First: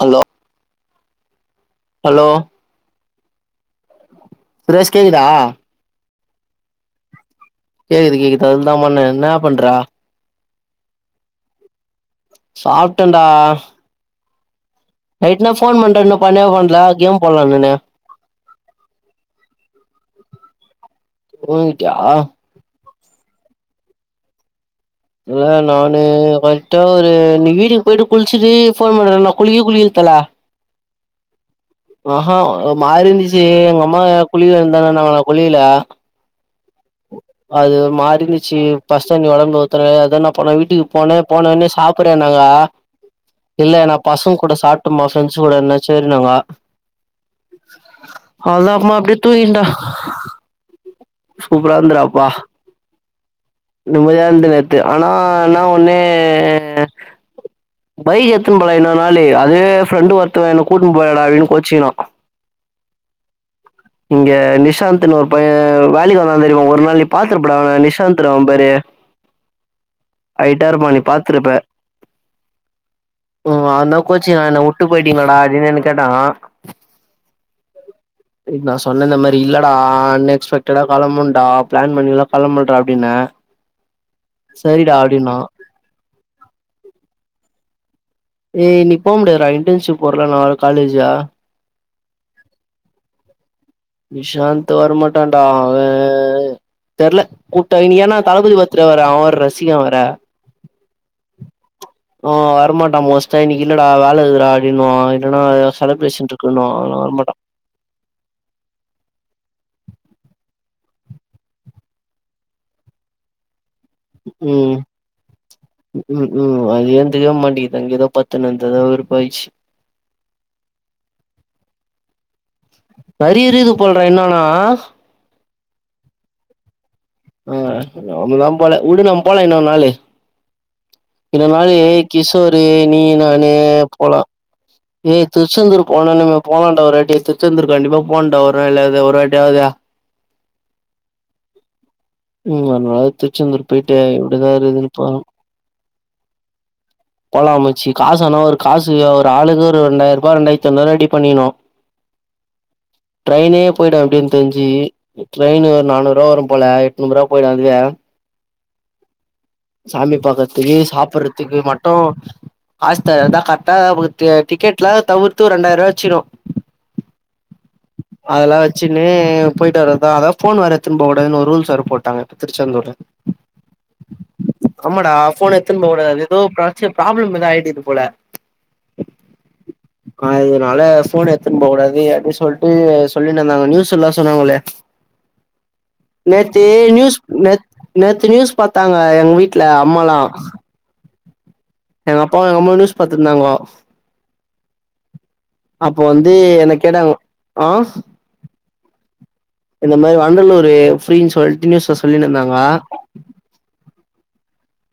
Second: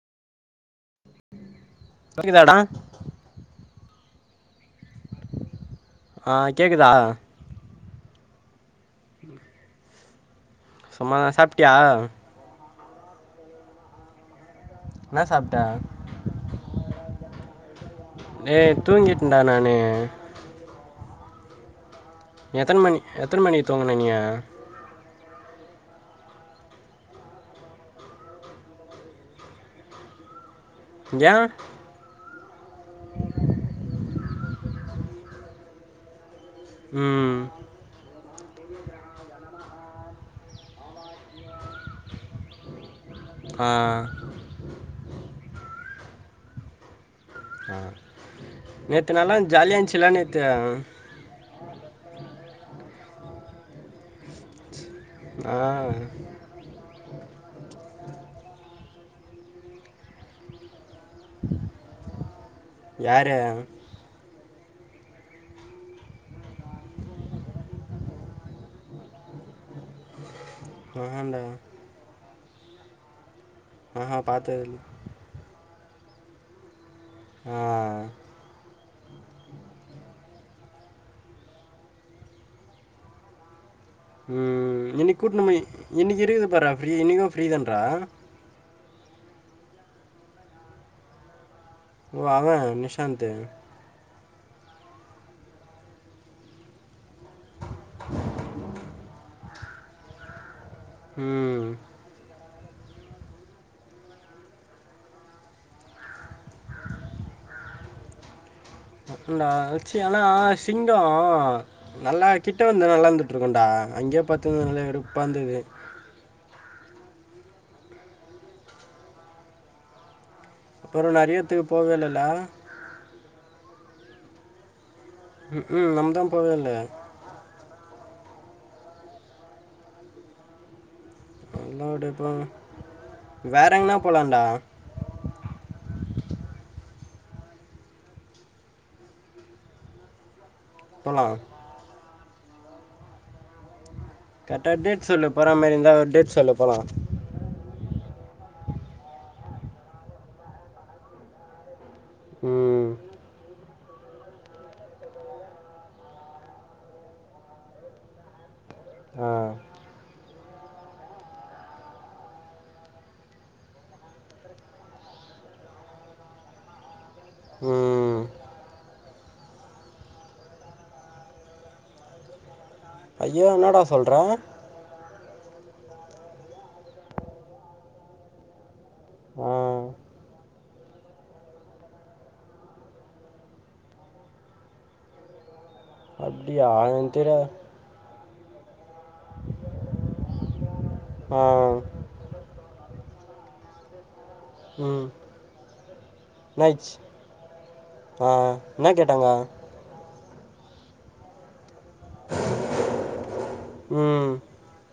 Hello [inaudible] [unintelligible] hello தானடா சுரேஷ் கேக்குதா அ கேக்குதா கேக்குது கேக்குது அதுல தா பண்ண இன்னா பண்ற சும்மாதா சாப்ட்டியா சாப்ட்டண்டா என்ன நைட்டுனா சாப்ட்ட ஃபோன் பன்றன்னா பன்னவே பன்ல கேம் போலன் னன்னே டேய் தூங்கிட்டேன்டா நானு [unintelligible] [unintelligible] எத்தன மணிக்கு தூங்குன நீயீ இல்ல நானு கரெக்டா ஒரு நீ வீட்டுக்கு போய்ட்டு குள்ச்சிட்டு ஃபோன் பண்ற நா குளிக்வு குளிக்ல தல ஏ ஆஹா ஓமாறிந்துச்சி எங்கம்மா குளிக்க [unintelligible] நா குளிக்கில ம் அது ஒர் மாரிந்துச் சி பஸ் தண்ணி ஒடம்ப்ல ஊத்துற அதா நா போன வீட்டுக்கு போன போன ஒன்னே சாப்புடுனாங்க ஆ இல்ல நா பசங் கூட சாப்டம்மா ஃப்ரெண்ஸோடன்னு சேரினாங்கோ அ நேத்து அப்டியே நல்லா ஜாலிய இந்ச்சுல நேத்து சூப்ரா இருந்துரா அப்பா நிம்மதியா இந்த நேத் து ஆனா இன்னா ஆ ஒன்னு பைக் எத்துன் போல இன்னொ நாளு அதே ஃப்ரெண்டு ஒருத்தவே என்ன கூட்னு போலயடா அப்டின்னு கோச்சினா யார் இங்க நிஷாந்துன் ஒரு பைய வேலிக் வந் தா தெரிமா ஒரு நாளு பாத்துருப்படா நிசாந்து டா அவ பேரு அய்ட்டாருப்பா நீ ஆஹாண்டா பாத்துருப்ப ம் அதா ஆஹா கோச்சிக்னா என்ன பார்த்தது இல்ல. வுட்டு போய்டீங்ளடா அப்டினு என்ன கேட்டா ஆ இ நா சொன்னே இந்த மாரி இல்லடா ஆன்லேன் [unintelligible] களம்புண்டா ப்ளான் பண்ணிலா களம்பல்றா அப்டின்ன ம் சரிடா இன்னிக் அப்டின்னா கூட்ணு போயி இன்னிக்கி இருக்குதுபாற்றா ஃப்ரீ இன்னிக்கு ஃப்ரீ தான் றா ஏ இன்னிக் போ முடியாத்றா இன்டன்ஷிப் போரல நா காலேஜா ஓ அவே நிஷாந்து நிஷாந்து வரமாட்டாண்டா அவே தெர்ல கூப்டா இன்னிக் ஏனா தளபதி பர்த்ரே வேற அவரு சீகரோ வரே ம் டா மோஸ்ட்டா இன்னைக்கு இல்லடா வேலை இருக்துடா அப்டினு வா இல்லன்னா செலப்ரேஷன் இருக்குன்வா அதனா வரமாட்டா டா வெச்சிங்னா சிங்கோ நல்லா கிட்ட வந்து நல்லாருந்துட்டு இருக்குன்டா அங்கேயே பாத்தது ம் நல்ல எடுப்பாந்தது ம் ம் அது ஏத்துக்கவே மாட்டிங்குது அங்கேதா பாத்துன்ருந்த அதா வெறுப்பாயிச்சு அப்புற நெறையத்துக்கு போகவே இலல்ல நெறைய இருக்குது போலடா இன்னானா ம் ம் நம்மதா போவே இல்ல ஆ நம்பதா போல வுடு நம்ம போலா இன்னொரு நாளு இன்னொரு நாளு எல்லா இப்போ கிஷோரு நீ நானு வேற எங்கனா போலா போலாம்டா ஏ திருச்செந்தூர் போனா நம்ம போலான்டா ஒரு வாட்டி திருச்செந்தூர் கண்டிப்பா போனுண்டா ஒரு நாள் இல்ல இது ஒரு வாட்டியாது போலா ம் ஒரு வாட்டி திருச்செந்தூர் போயிட்டு எப்டிதா கரெக்டா இருக்குதுன்னு டேட் பாக்கனு சொல்லு போற மாரி இருந்தா ஒரு டேட் சொல்லு போலா போலா மச்சி காசு ஆனா ஒரு காசு ஒரு ஆளுக்கு ஒரு ரெண்டாயிர ரூபா ரெண்டாயிரத்தி ஐநூறு ரூபா ரெடி பண்ணிர்னு ம் போயிடு அப்டின் தெரிஞ்சி ட்ரெயின் ஒரு நானூறு ரூவா வரும் போல எட்நூறு ரூவா போயிடு அதுவே ஆ சாமி பாக்கறத்துக்கு சாப்ட்றதுக்கு மட் ம் ஆஸ்தா இதா கரெக்ட்டா ஆ டிக்கெட்லா தவிர்த்து ஒரு ரெண்டாயிர ரூவா வச்சிக்கணு ம் அதெல்லா வச்சின்னு போயிட்டு வரதா அதா ஃபோன் வேற எத்துன்னு போக கூடாதுன்னு ஒரு ரூல்ஸ் வேற போட்டாங்க இப்ப திருச்செந்தூர்ல ஐயோ என்னடா சொல்ற ஆமாடா ஃபோன் எத்துன்னு போ கூடாது அது ஏதோ ப்ராப்ளம் ஏதோ ஆயிட்டுக்குது போல ஆ ஆ இதனால ஃபோன் எத்துன்னு போ கூடாது அப்டின் சொல்ட்டு சொல்லின்னுந்தாங்க நியூஸ்லல்லா சொன்னாங்களே நேத்து அப்டியா எனக்கு நியூஸ் தெரியாது நேத் நேத் நியூஸ் பாத்தாங்க எங்க வீட்ல அம்மால்லா ஆ எங்க அப்பாவு எங்க அம்மாவு நியூஸ் பாத்துன்னுருந்தாங்கோ ம் இப்போ வந்து என்ட என்னாச்சு கேட்டாங்க ஆ ட்டாங்கா இந்த மாரி வண்டல்லூர் ஃப்ரீனு சொல்ட்டு நியூஸ்ள சொல்லின்னுருந்தாங்க உம்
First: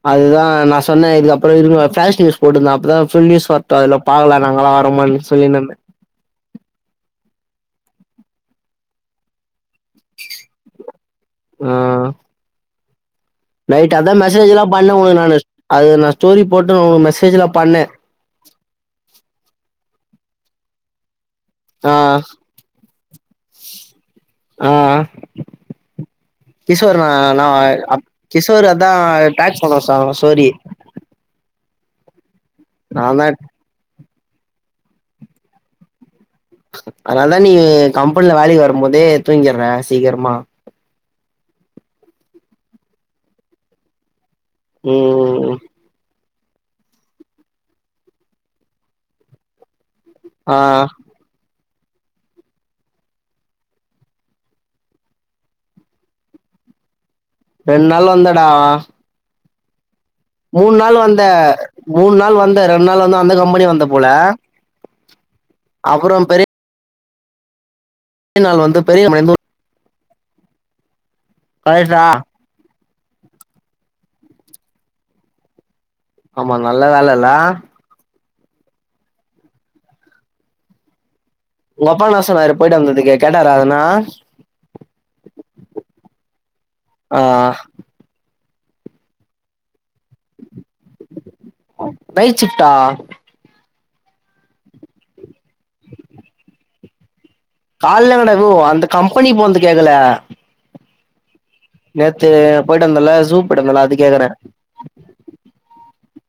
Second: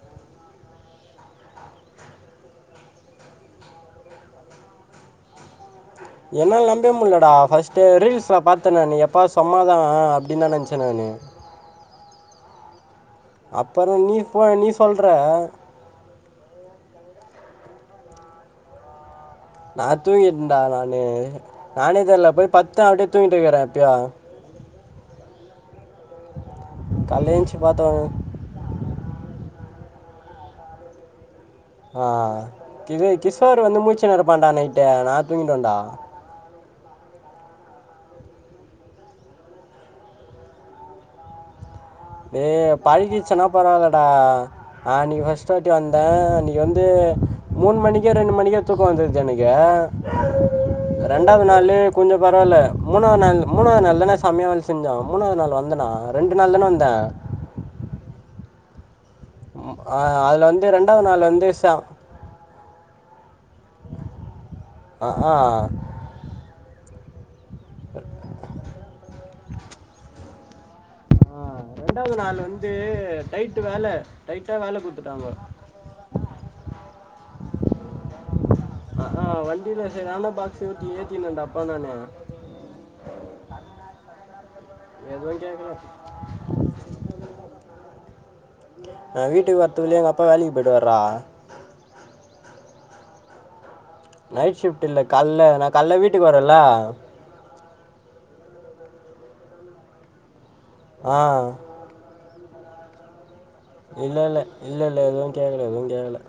அதுதா நா சொன்ன இதுக்கப்றோ இருக்கும் பேஷ் நூஸ் போட்டுந்த அப்பதா ஃபுல் நியூஸ் வர்ட்டோ அதுல பாக்கலா நாங்களா வர மாட்டன் சொல்லினுருந்த என்னால நம்பயே முல்லடா ஃபர்ஸ்ட்டு ரீல்ஸ்ல பாத்த நானு எப்பா சொம்மாதா அப்டின் தா நனைச்சே நானு ஆ நைட் அப்புறம் அதா நீ ஃபோ மெசேஜ் எல்லா நீ பண்ண சொல்கிற உன்ன நானு ஸ்டோரி போட்டு ஒ மெசேஜ்ல பண்ண நா தூங்கின்டா நானு ஆ நானே தெர்ல போய் பட்த்த அப்டே தூக்கிட்டிருக்கேன் எப்யோ ஆ கிஷோர்ணா காலைல நா ஏந்திச்சி பார்த்தோம் அப் கிஷோரு தா டாக்ஸ் பண்ண வச்சாங்கல்ல சோறி ஆ கிது கிஷோர் வந்து முச் சுனுருப்பான்டா நைட்டு நா தூங்கின்டு வேண்டா அதனாதான் நீ கம்பெனில வேலைக்கு வரும் போதே தூங்கிற சீக்கரமா ஏ பழகிச்சுன்னா பரவால்ல டா ஆஹ் நீ ஃபர்ஸ்ட் ம் வாட்டி வந்த நீ நீ வந்து மூணு மணிக்க ரெண்டு மணிக்க தூக்கம் வந்துருது எனக்கு ஆ ரெண்டாவது நாளு கொஞ்சம் பரவால்ல மூணா நாள் மூணாது நாள் தான செமையா வேல செஞ்சோ மூணாவது நாள் வந்தனா ரெண்டு நாள் தான வந் த ரெண்டு நாள் வந்தடா ஆ அதுல வந்து மூணு நாள் ரெண்டாவது வந்த வந்து ச மூணு நாள் வந்த ரெண்டு நாள் வந்து அந்த கம் பெனி வந்த போல அ ஆ அப்புறோ அதேநாள் வந்து பெரிய கம்பெனிலந்து ஆ, கரெக்டா ரெண்டாவது நாள் வந்து டைட் வேல டைட்டா வேலை கொடுத்துட்டாங்க ஆமா நல்ல வேலல்ல அ ஆ வண்டியில சரியான பாக்ஸ் ஊட்டி ஏ உங்க அப்பா என்னா சொன்னாரு போயிட்டு வந்ததுக்கு கேட்டாரா எதனா எதுவும் கேட்கல ஆ நா வீட்டுக்கு வரதுக்குள்ள எங்க அப்பா வேலைக் போய்டுவரா சிட்டா நைட் ஷிஃப்ட் இல்ல காலைல நான் கால வீட்டுக்கு வரேல காலலங்டகு அந்த கம்பெனி போந்து கேக்கல ஆ நேத்து போயிட்டு வந்தல சூப் இல்ல இல்ல இல்ல இல்ல எதுவும் கேக்கல எதுவும் கேக்கல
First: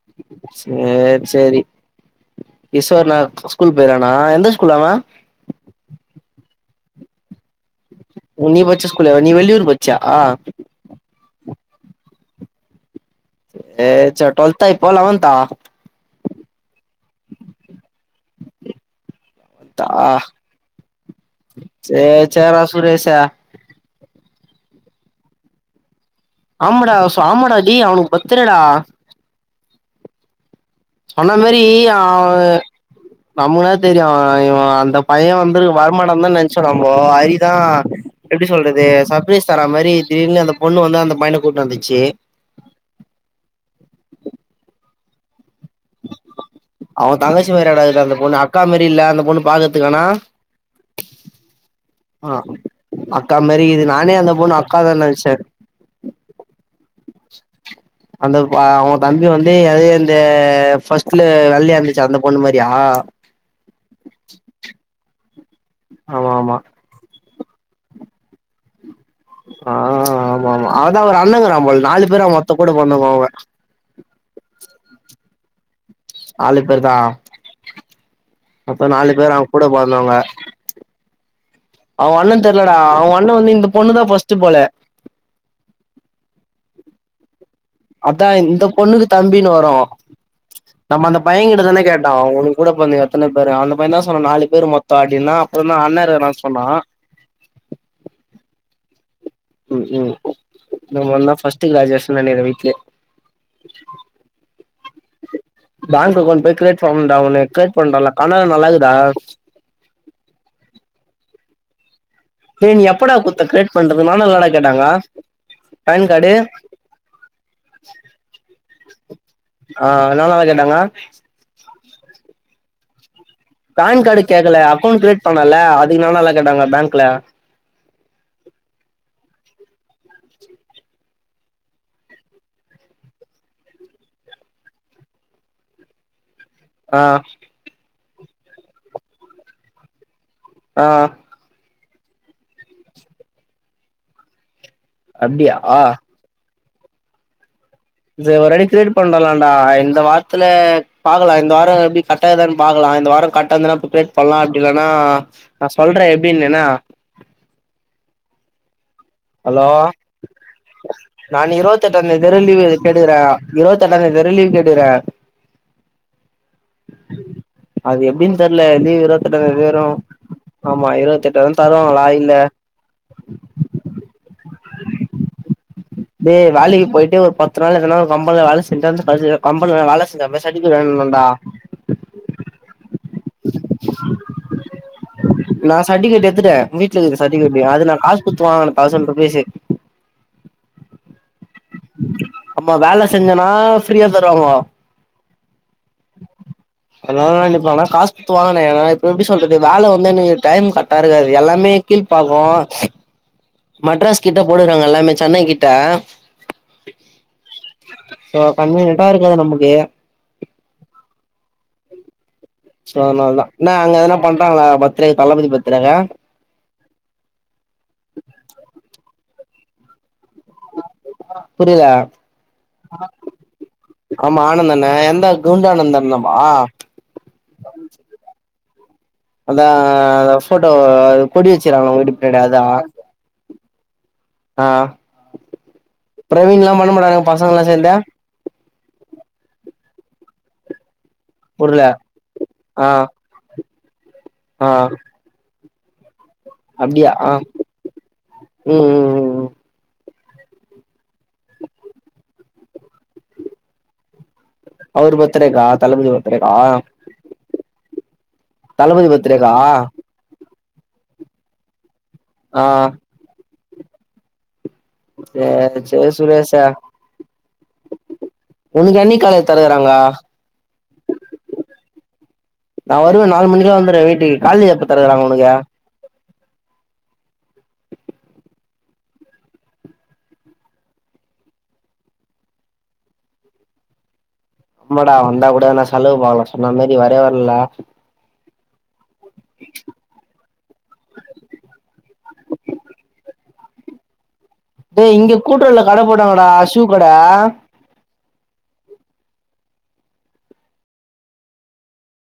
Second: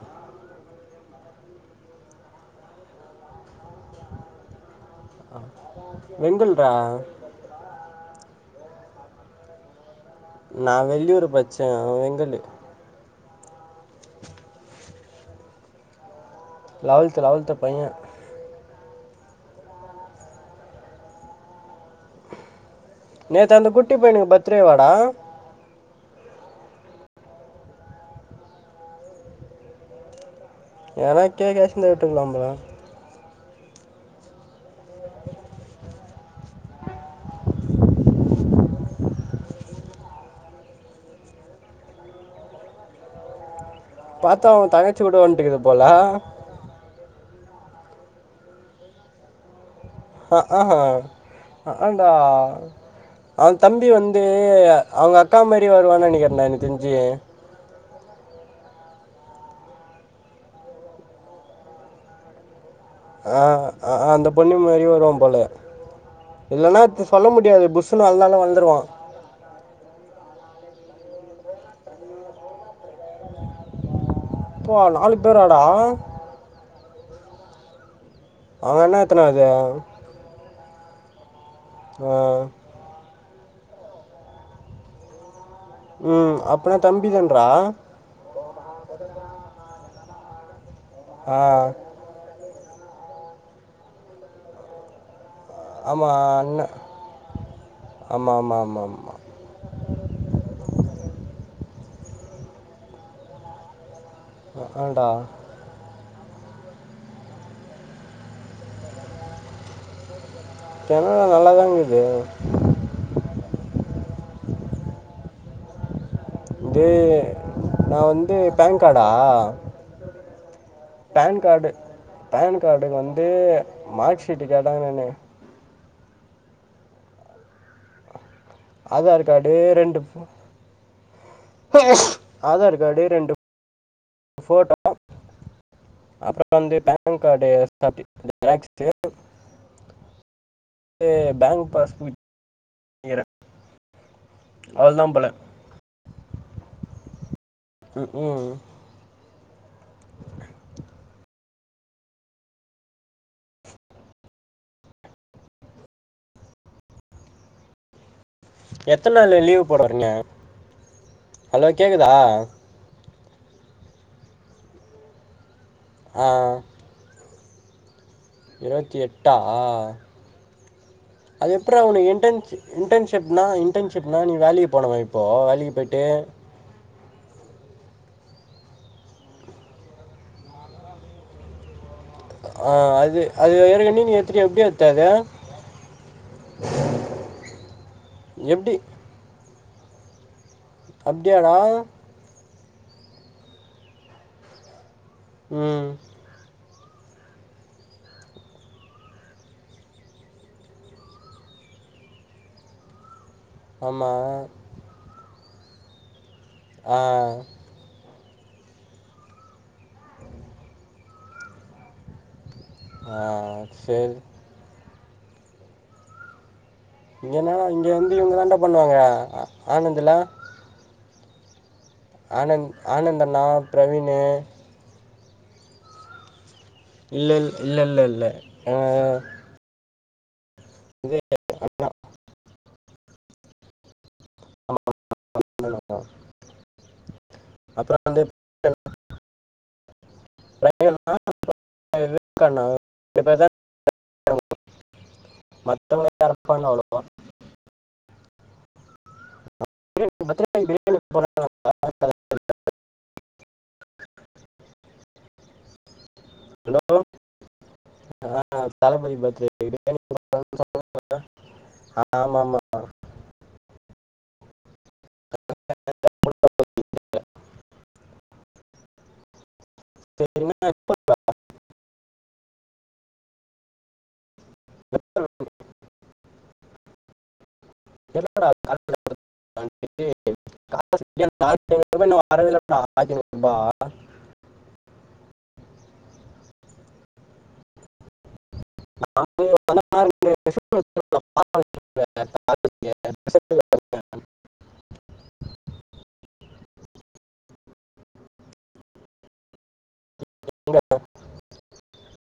சேரி சேரி கிஷோர்னா ஸ்கூல் போயிருக்கானா எந்த ஸ்கூல் அவன் வெங்கல்டா உ நீ பச்ச ஸ்கூல்லா நீ் வெளியூரு ப நா வெள்ளியூர் பச்சேன் வெங்கல் ஏ ச டுவெல்த் ஆ இப்ப லெவன்த்தா லெவன்த் லெவன்த் பைய தா சேர் சேர் அ நேத்து அந்த குட்டி பைனுக் பர் த்டே வாடா அமடா ச ஆமடா டேய் அவனுக்கு பர்த்டே டா ஏன்னா சொன்ன கேக் மாதிரி ஏதாச்சும் ஆ விட்டுக்கலாம் போல நம்மதா தெரியும் இவன் அந்த பையன் வந்து வரமாட்டா தா நினைச்சாம்போ அரிதா எப்படி சொல்றது சர்பிரரைஸ் தரா மாதிரி திடீர்னு அந்த பொண்ணு வந்து அந்த பையன கூட்டிடு வந்துச்சு பா்த்தா அவ தங்கச்சி விட வன்ட்டுக்கு அவ தங்கச்சி மரியடா இர் ருக்கு அந்த பொண்ணு அக்கா மாரி இல்ல அந்த பொண்ணு பாக்கர்த் அ ஆ அ ஆ ஹாண்டா அக்கா அவ மாரி இது தம்பி நானே வந்து அந்த பொண்ணு அக்கா தான் அவுங்க நெனச்சே அக்கா மாரி வருவான் நனக்கிறன் டா எனக்கு தெஞ்சியே அந்த வ அ அவுங்க தம்பி வந்து அதே இந்த ஃபர்ஸ்ட்ல வெள்யா இருந்துச்சசே அந்த பொண்ணு மாரி ஆ அ அந்த பொண்ணு மாரியே வருவாம் போல ஆமா ஆமா இல்லைன்னா அது சொல்ல முடியாது புஸ்ஸுனு வளந்தாலும் வளந்துருவா ஆ ஆமா ஆமா அவதா அவ அண்ணங்குறான் போல் நாலு பேர் அவு மொத்த கூட போர்ந்தவுங் அவுங்க அப்பா நாலு பேராடா நாலு பேர் தா அவங்க மொத்த என்ன நாலு எத்தனை பேர் அது அவ் கூட பொர்ந்தவுங்க அவ அண்ணன் ஆ, தெர்லடா அவுங் அண்ணன் வந்து இந் த பொண்ணுதா ஃபஸ்ட்டு போல ம் அப்பனா தம்பி தன் அதா இந்த பொண்ணுக்கு தம்பினு வரும் நம்ம அந்த ஆ பையன்கிட்ட தான கேட்டோம் கூட பொந்தங் எத்தன பேரு அந்த பையன் தா சொன்ன நாலு பேரு மொத்த அடின்னா ஆமா அண்ண ஆமா ஆமா ஆமா ஆமா த்துக் ராஜாஷ் நனைறன் வீட்லே அ ஆம்டா பேங்க் அக்கௌண்ட் போய் க்ரேட் ஃபவுன்ட் ஆவுனு கேட் பண்டோல்ல கணல் நல்லாக்குதா கெனலா நல்லாதாங்குது டே நீ எப்படா குத்த க்ரேட் பண்டது நானல்லடா கேட்டாங்க ஐன் து நா வந்து பேன் காடா ஆ நானாதா கேட்டாங்க பேன் காட் பேன் காட் கேக்கல பேன் காட் கேக்கல அக்கௌண்ட் கிரியேட் பண்ணல்ல அ இன்று எவ்ளோ நாள்தா கேட்டாங்க பேங்க்ல ஆதார் காடு ரெண்டு ஃப் ஆதார் காடு ரெண்டு வ ஃபோட்டோ அப்றம் வந்து ஆ பேன் காட் எஸ் டேர்ட்டி [unintelligible] ஆ வந்து பேங் பாஸ் [unintelligible] போல் அப்டியா ஆ ம் இத ம் ஒருவாட்டி கிரியேட் பண்ணலா இந்த வாரத்துல பாக்கலா இந்த வாரம் எப்படி கட்ட்தானு பாக்கலா இந்த வாரம் கட்டாதுானா பிப்பரேட் பண்ணலா அப்படி இல்லனா நா சொல்றே எப்படின்னு என்னா எத்தனை நாள் ஹலோ லீவு போட வரீங்க நான் ஹலோ இருபத்த கேட்குதா எட்டாம்ந்ததி வர லீவு கேட்டு இருக்கிறே இருவத்தி எட்டா தேதி வர லீவ் கேட்ருக்றே அது எப்டின்னு தெர்ல இருவத்தி லீவ் எட்டா இருவத்தெட்டாந் தேதி வரு ஆமா அது இருவத்தெட்டாந்தேதி எப்படிடா தருவாங்களா உனக்கு இன் இல்ல இன்டர்ன்ஷிப்னா இன்டர்ன்ஷிப்னா நீ வேலிக்கு போனுமா இப்போ வேலிய [unintelligible] டே வேலைக்கு போயிட்டு ஒரு பத் தா எதனா ஒரு கம்பெனில வேலை செஞ் கம்பெனில வேல செஞ்ச மாறி சர்டிஃபிகேட் வாங்கிட்டு வந்தோம்டா ஆ அது அது ஏற்கனவே நீ எடுத்துட்டு எப்படி எடுத்த அது நா சர்டிஃபிகேட் எடுத்துட்டே வீட்டுல இருக்கு சர்டிஃபிகேட் அது நா காசு கொடுத்து எப்படி வாங்கின தவ்சண்ட் ருபீஸ்சூ அப் டியா டா ஆமா வேலை செஞ்சனா ஃப்ரீயா தருவாங்கோ ம் எல்லாரும் என்ன நினைப்பாங்கனா காசு கொடுத்து வாங்கின ஏ இப்ப எப்படி சொல்றது வேலை வந்து எனக்கு டைம் கரெக்டா இருக்காது எல்லாமே கீழ்பாக்கோ மெட்ராஸ் ஆமாம் கிட்ட போடுறாங்க எல்லாமே சென்னை கிட் ட்ட ஆ ஆ சோ கன்வீனியன்ட்டா இருக்காது நமக்கு சோ ஆ அதுனாலதா என்ன அங்க சரி எதனா பண்றாங்களா ப தற்கு தளபதி பத்துரக்கு இங்கனா இங்க வந்து இவங்க தாண்ட பண்ணுவாங்க ஆனந்துல [inaudible] புரியல ஆனந்த் ஆனந்த் அண்ணா பிரவீனு ஆமா ஆனந்தானே எந்த குண்டானந்தன்னவ இல்ல இ இல்ல இல்ல இல்ல [unintelligible] அதா ஆ அந்த போட்டோ அது கொடி வெச்சுருக்காங்கள அவுங்க வீட்டுக் பின்னாடி அதா அ பிரவீன்லா பண்ணமாட்டாங்க பசங்கல்லா சேந்து அப்புறம் வந்து [unintelligible] புருல இருக்காண்ணா அ ரெண்டு பேர் தான் அ மத்தவங்க அப்டியா ம் ம் ம் [unintelligible] அவரு பர்த்டேக்கா தளபதி பர்த்டேக்கா ஹலோ அ தளபதி பர்த் [unintelligible] ஆமாமா த இந்த ஜெய சூர்யா சார் உங்கண்ணி காலே [unintelligible] நா வருவே நாலு மணிக்கெல்லா வந்துருவே வீட்டுக்கு கால்லயே எப்ப பொறக்குறாங்க உனக்கு [unintelligible] ஆமடா வந்தா கூட நா செலவு பண்லா சொன்ன மேரி வரே வர்லா [unintelligible] டே இங்கே கூட்டுறவுல கட போட்டாங்கடா ஷூ கட [unintelligible]